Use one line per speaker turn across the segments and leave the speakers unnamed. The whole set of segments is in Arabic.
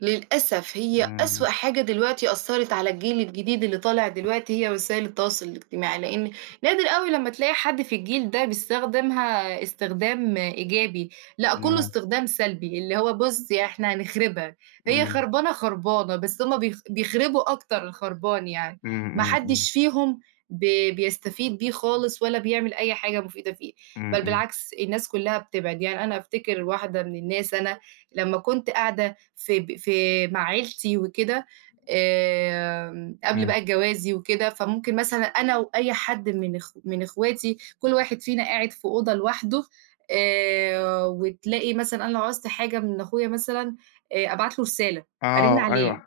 للأسف هي
إمم.
أسوأ حاجة دلوقتي أثرت على الجيل الجديد اللي طالع دلوقتي هي وسائل التواصل الاجتماعي، لأن نادر أوي لمّا تلاقي حد في الجيل ده بيستخدمها استخدام إيجابي. لأ، كلّه
إمم.
استخدام سلبي، اللي هو بُص، إحنا هنخربها، هي
إمم.
خربانة، خربانة، بس هُم بيخ بيخربوا أكتر الخربان يعني.
إمم،
ما
إمم، إمم.
حدش فيهم ب بيستفيد بيه خالص ولا بيعمل أي حاجة مفيدة فيه،
إمم،
بل
إمم.
بالعكس الناس كلّها بتبعد. يعني أنا أفتكر واحدة من الناس، أنا لمّا كنت قاعدة في ب في مع عيلتي وكده، آمم، قبل
إمم.
بقى جوازي وكده، فممكن مثلًا أنا وأي حد من أخو من أخواتي كل واحد فينا قاعد في أوضة لوحده، آآ، وتلاقي مثلًا أنا لو عُزت حاجة من أخويا مثلًا، آآ، أبعت له رسالة، أرن
آه،
عليه،
أيوه.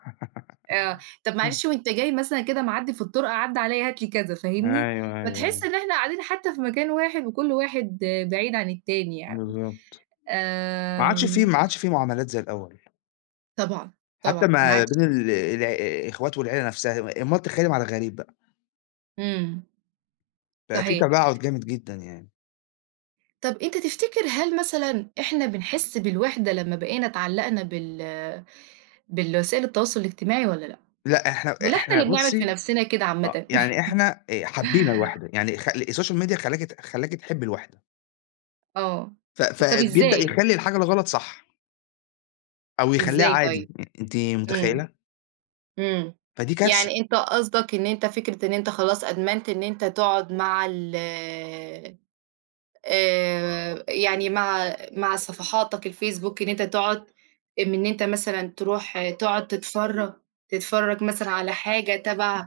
آه، "طب معلش وأنت جاي مثلًا كده معدّي في الطرقة عدّي عليّا هات لي كذا."
أيوه،
فاهمني؟
أيوه،
فتحس
أيوه.
إن إحنا قاعدين حتى في مكان واحد وكل واحد بعيد عن التاني يعني.
بالضبط، ما عادش
آآ
فيه، ما عادش فيه معاملات زي الأول.
طبعًا،
حتى
طبعًا، ما
ما
عادش
بين ال ال الع الاخوات والعيلة نفسها، أومال تخيّلى مع الغريب بقى.
إمم.
بقى في
صحيح.
تباعد جامد جدًا، يعني.
طب أنت تفتكر هل مثلًا إحنا بنحس بالوحدة لمّا بقينا اتعلقنا بال بالوسائل التواصل الاجتماعي والَّا لأ؟
لأ، إحنا،
والَّا إحنا
إحنا
اللي بنعمل في
بُصي،
نفسنا كده
آآ،
عامةً؟
يعني إحنا آآ حبينا الوحدة، يعني خ الSocial Media خلاكِ خلاكِ تحبّي الوحدة.
آه،
ف
طب
فبيبدأ
إزاي؟
يخلّي الحاجة الغلط صح. أو يخلّيها
إزاي
عادي،
طيب؟
آآ أنتِ
إمم،
متخيلة؟
إمم،
فدي كارثة.
يعني أنت قصدك إن أنت فكرة إن أنت خلاص أدمنت إن أنت تقعد مع ال آآ يعني مع مع صفحاتك الفيس بوك إن أنت تقعد من إن أنت مثلًا تروح آآ تقعد تتفرج تتفرج مثلًا على حاجة تبع